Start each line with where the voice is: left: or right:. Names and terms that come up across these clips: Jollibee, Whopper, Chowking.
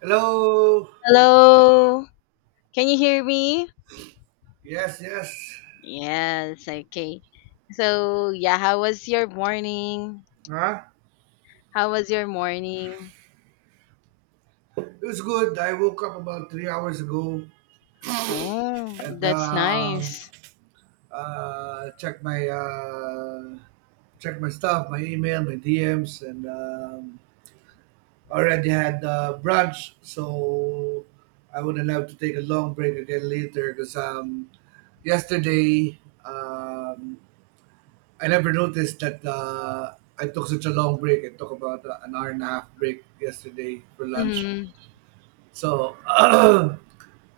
right: Hello.
left: Hello. Can you hear me?
right: Yes, yes.
left: Yes, okay. So, yeah, how was your morning?
right: Huh?
left: How was your morning?
right: It was good. I woke up about 3 hours ago
left: Oh,
right: and
left: that's nice.
right: checked my checked my stuff, my email, my DMs, and already had brunch. So I wouldn't have to take a long break again later because yesterday I never noticed that I took such a long break. I took about an hour and a half break yesterday for lunch.
left: Mm-hmm.
right: So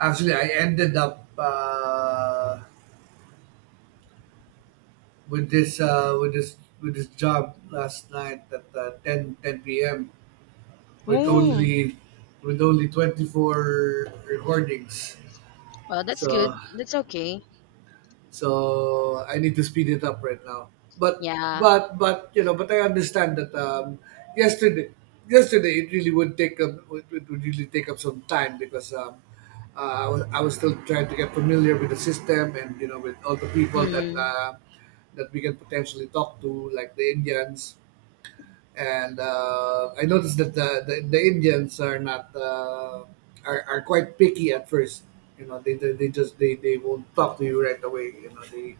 right: actually, I ended up with this job last night at 10 p.m. with
left: Oh,
right: only with only 24 recordings.
left: well, that's
right: So,
left: good. That's okay.
right: so I need to speed it up right now. But
left: Yeah.
right: but but I understand that yesterday yesterday it really would take up it would really take up some time because I was still trying to get familiar with the system, and you know, with all the people that
left: Mm-hmm.
right: that we can potentially talk to, like the Indians. And I noticed that the Indians are not are quite picky at first. You know, they just they won't talk to you right away. You know, they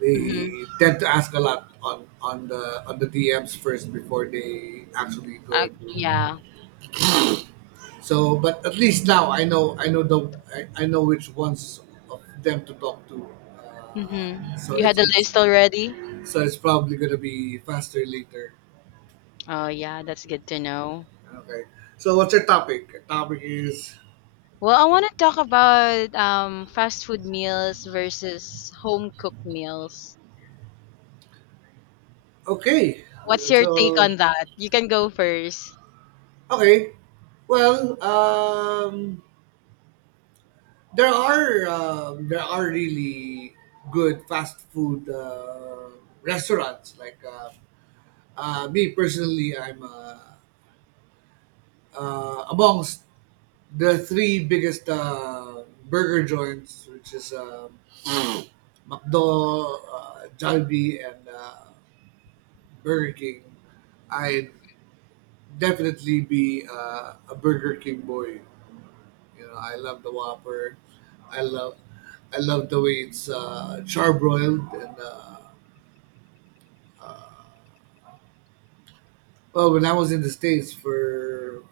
right: they
left: Mm-hmm.
right: tend to ask a lot on the DMs first before they actually go into.
left: Yeah.
right: So, but at least now I know I know which ones of them to talk to.
left: Mm-hmm. You had the
right: It's
left: list already?
right: so it's probably gonna be faster later.
left: Oh, yeah, that's good to know.
right: Okay. So what's your topic? Your topic is
left: Well, I want to talk about fast food meals versus home cooked meals.
right: Okay.
left: What's your take
right: So
left: on that? You can go first.
right: okay. Well, there are there are really good fast food restaurants. Like me personally, I'm amongst the three biggest burger joints, which is McDo, Jollibee, and Burger King. I'd definitely be a Burger King boy. You know, I love the Whopper. I love, I love the way it's charbroiled. And well, when I was in the states for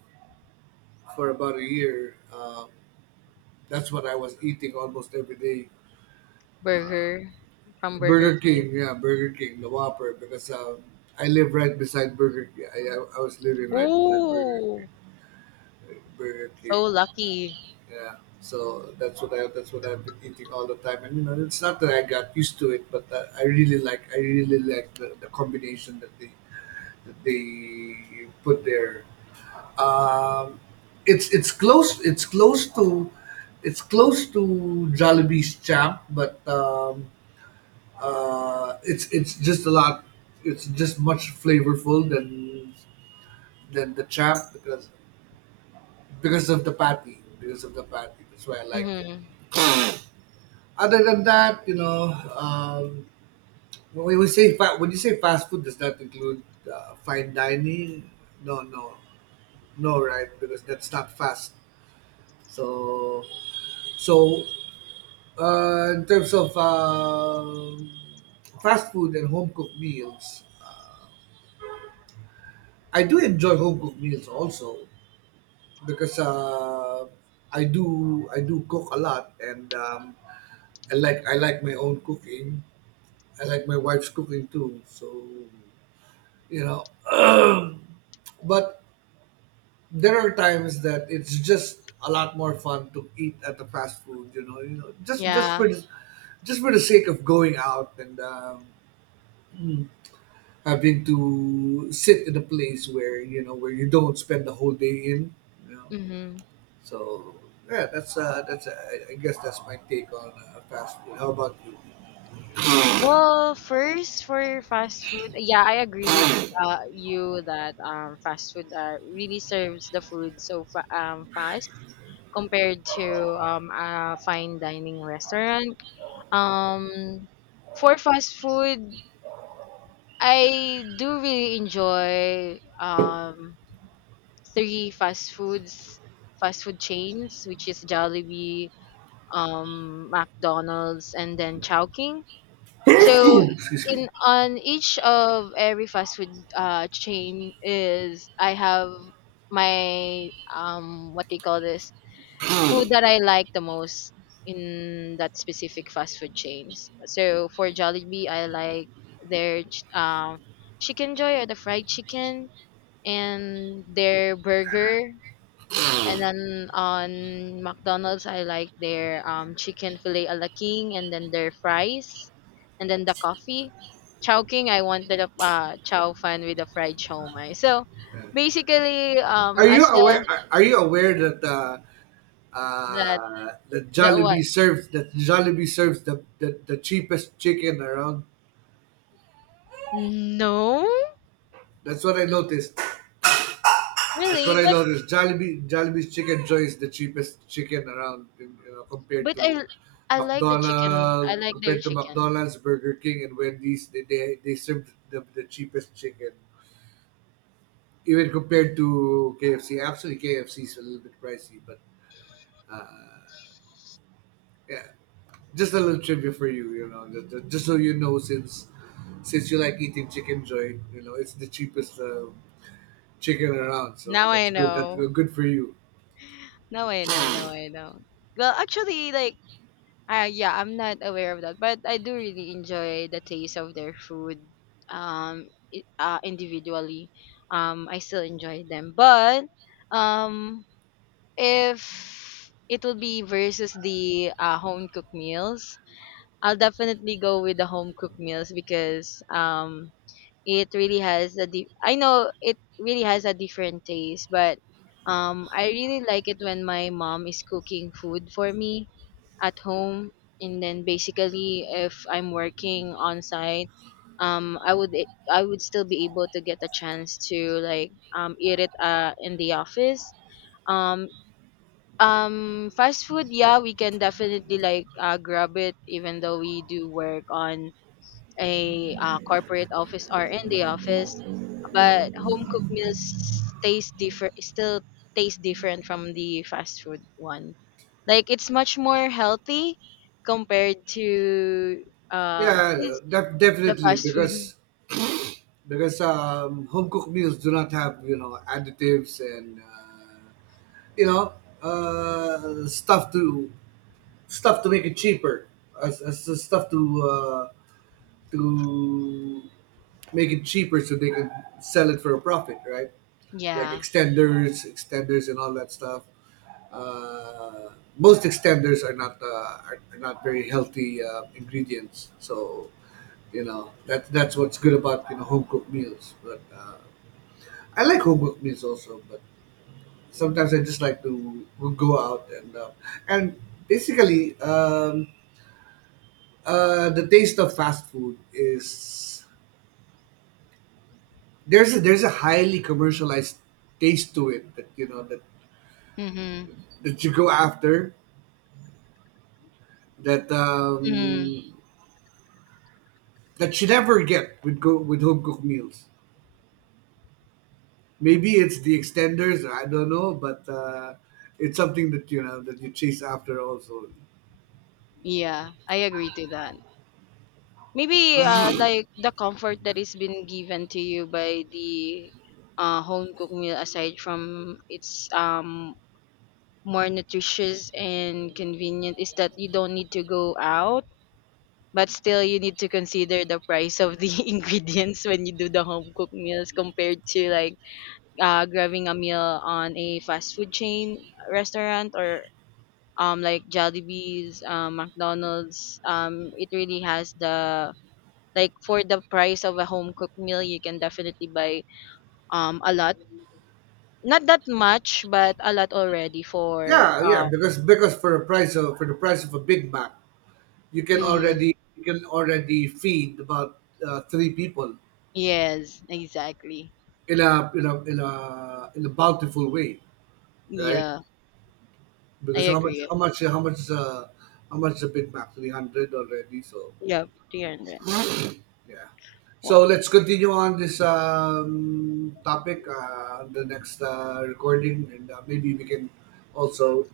right: about a year, that's what I was eating almost every day.
left: Burger from Burger
right: Burger
left: King.
right: King, yeah, Burger King, the Whopper, because I live right beside Burger King. I was living right beside Burger King.
left: Ooh,
right: Burger King.
left: so lucky.
right: Yeah, so that's what I've been eating all the time, and you know, it's not that I got used to it, but I really like the combination that they put there. Um, it's it's close it's close to it's close to Jollibee's champ, but it's just a lot it's just much flavorful than the champ because because of the patty, that's why I like it.
left: Mm-hmm.
right: Other than that, you know, when we say when you say fast food, does that include fine dining? No, no, no, right? Because that's not fast. So, so in terms of fast food and home cooked meals, I do enjoy home cooked meals also because I do cook a lot, and I like my own cooking. I like my wife's cooking too. So, you know, but there are times that it's just a lot more fun to eat at the fast food, you know,
left: Yeah.
right: just for the sake of going out, and mm, having to sit in a place where, you know, where you don't spend the whole day in, you know.
left: Mm-hmm.
right: So yeah, that's I guess that's my take on fast food. How about you?
left: Well, first for fast food, yeah, I agree with you that fast food really serves the food so fast compared to a fine dining restaurant. Um, for fast food, I do really enjoy three fast food chains, which is Jollibee, McDonald's, and then Chowking. So
right: Excuse me.
left: in on each of every fast food chain is I have my what do you call this food that I like the most in that specific fast food chains. So for Jollibee, I like their chicken joy or the fried chicken and their burger, and then on McDonald's, I like their chicken filet a la king, and then their fries, and then the coffee. Chow King, I wanted a chow fan with a fried chow mein. So basically, as a
right: Are you aware that
left: that the what?
right: That Jollibee serves the cheapest chicken around?
left: No,
right: That's what I noticed. That's
left: really,
right: what I
left: but
right: noticed. Jollibee's chicken joy is the cheapest chicken around, in, you know,
left: but I like the chicken. I like their
right: Compared to
left: chicken.
right: McDonald's, Burger King, and Wendy's. They serve the cheapest chicken, even compared to KFC. Actually, KFC is a little bit pricey, but uh, yeah, just a little trivia for you, you know, just so you know, since you like eating chicken joint, you know, it's the cheapest chicken around, so
left: Now I
right: that's good. That's
left: know.
right: good for you.
left: Now I know. Now I know. Well, actually, like yeah, I'm not aware of that, but I do really enjoy the taste of their food. Individually, I still enjoy them, but um, if it will be versus the home cooked meals, I'll definitely go with the home cooked meals because it really has I know it really has a different taste, but I really like it when my mom is cooking food for me at home, and then basically if I'm working on site, I would I would still be able to get a chance to like eat it in the office. Um, fast food, yeah, we can definitely like grab it even though we do work on a corporate office or in the office, but home cooked meals taste different, still taste different from the fast food one, like it's much more healthy compared to
right: Yeah,
left: 'cause the
right: definitely,
left: fast food.
right: because home cooked meals do not have, you know, additives, and you know, uh, stuff to stuff to make it cheaper, as the stuff to to make it cheaper so they could sell it for a profit, right? Like
left: Yeah.
right: extenders, extenders, and all that stuff. Uh, most extenders are not are not very healthy ingredients, so you know, that that's what's good about, you know, home cooked meals. But I like home cooked meals also, but sometimes I just like to go out and basically the taste of fast food is there's a highly commercialized taste to it that you know,
left: Mm-hmm.
right: that you go after, that
left: mm
right: um that you never get with, go with home cooked meals. Maybe it's the extenders, I don't know, but it's something that you know, that you chase after also.
left: yeah, I agree to that. Maybe like the comfort that is been given to you by the home cooked meal, aside from its more nutritious and convenient, is that you don't need to go out, but still you need to consider the price of the ingredients when you do the home cooked meals compared to like grabbing a meal on a fast food chain restaurant, or like Jollibee's, McDonald's. It really has the, like for the price of a home cooked meal, you can definitely buy a lot. Not that much, but a lot already for
right: Yeah, yeah, because for the price of a Big Mac,
left: mm,
right: you can already feed about three people
left: Yes, exactly.
right: in a in a bountiful way, right?
left: Yeah, I
right: Because
left: agree.
right: how much the Big Mac? 300 already. So,
left: Yep, 300.
right: yeah.
left: Well,
right: So let's continue on this topic the next recording, and maybe we can also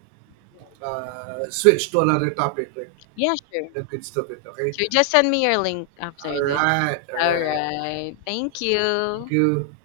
right: switch to another topic, like
left: yeah, sure.
right: that good stuff. It okay.
left: Sure, just send me your link
right: All
left: after this.
right: right, all
left: All
right: right.
left: right. Thank
right: Thank
left: you.
right: you.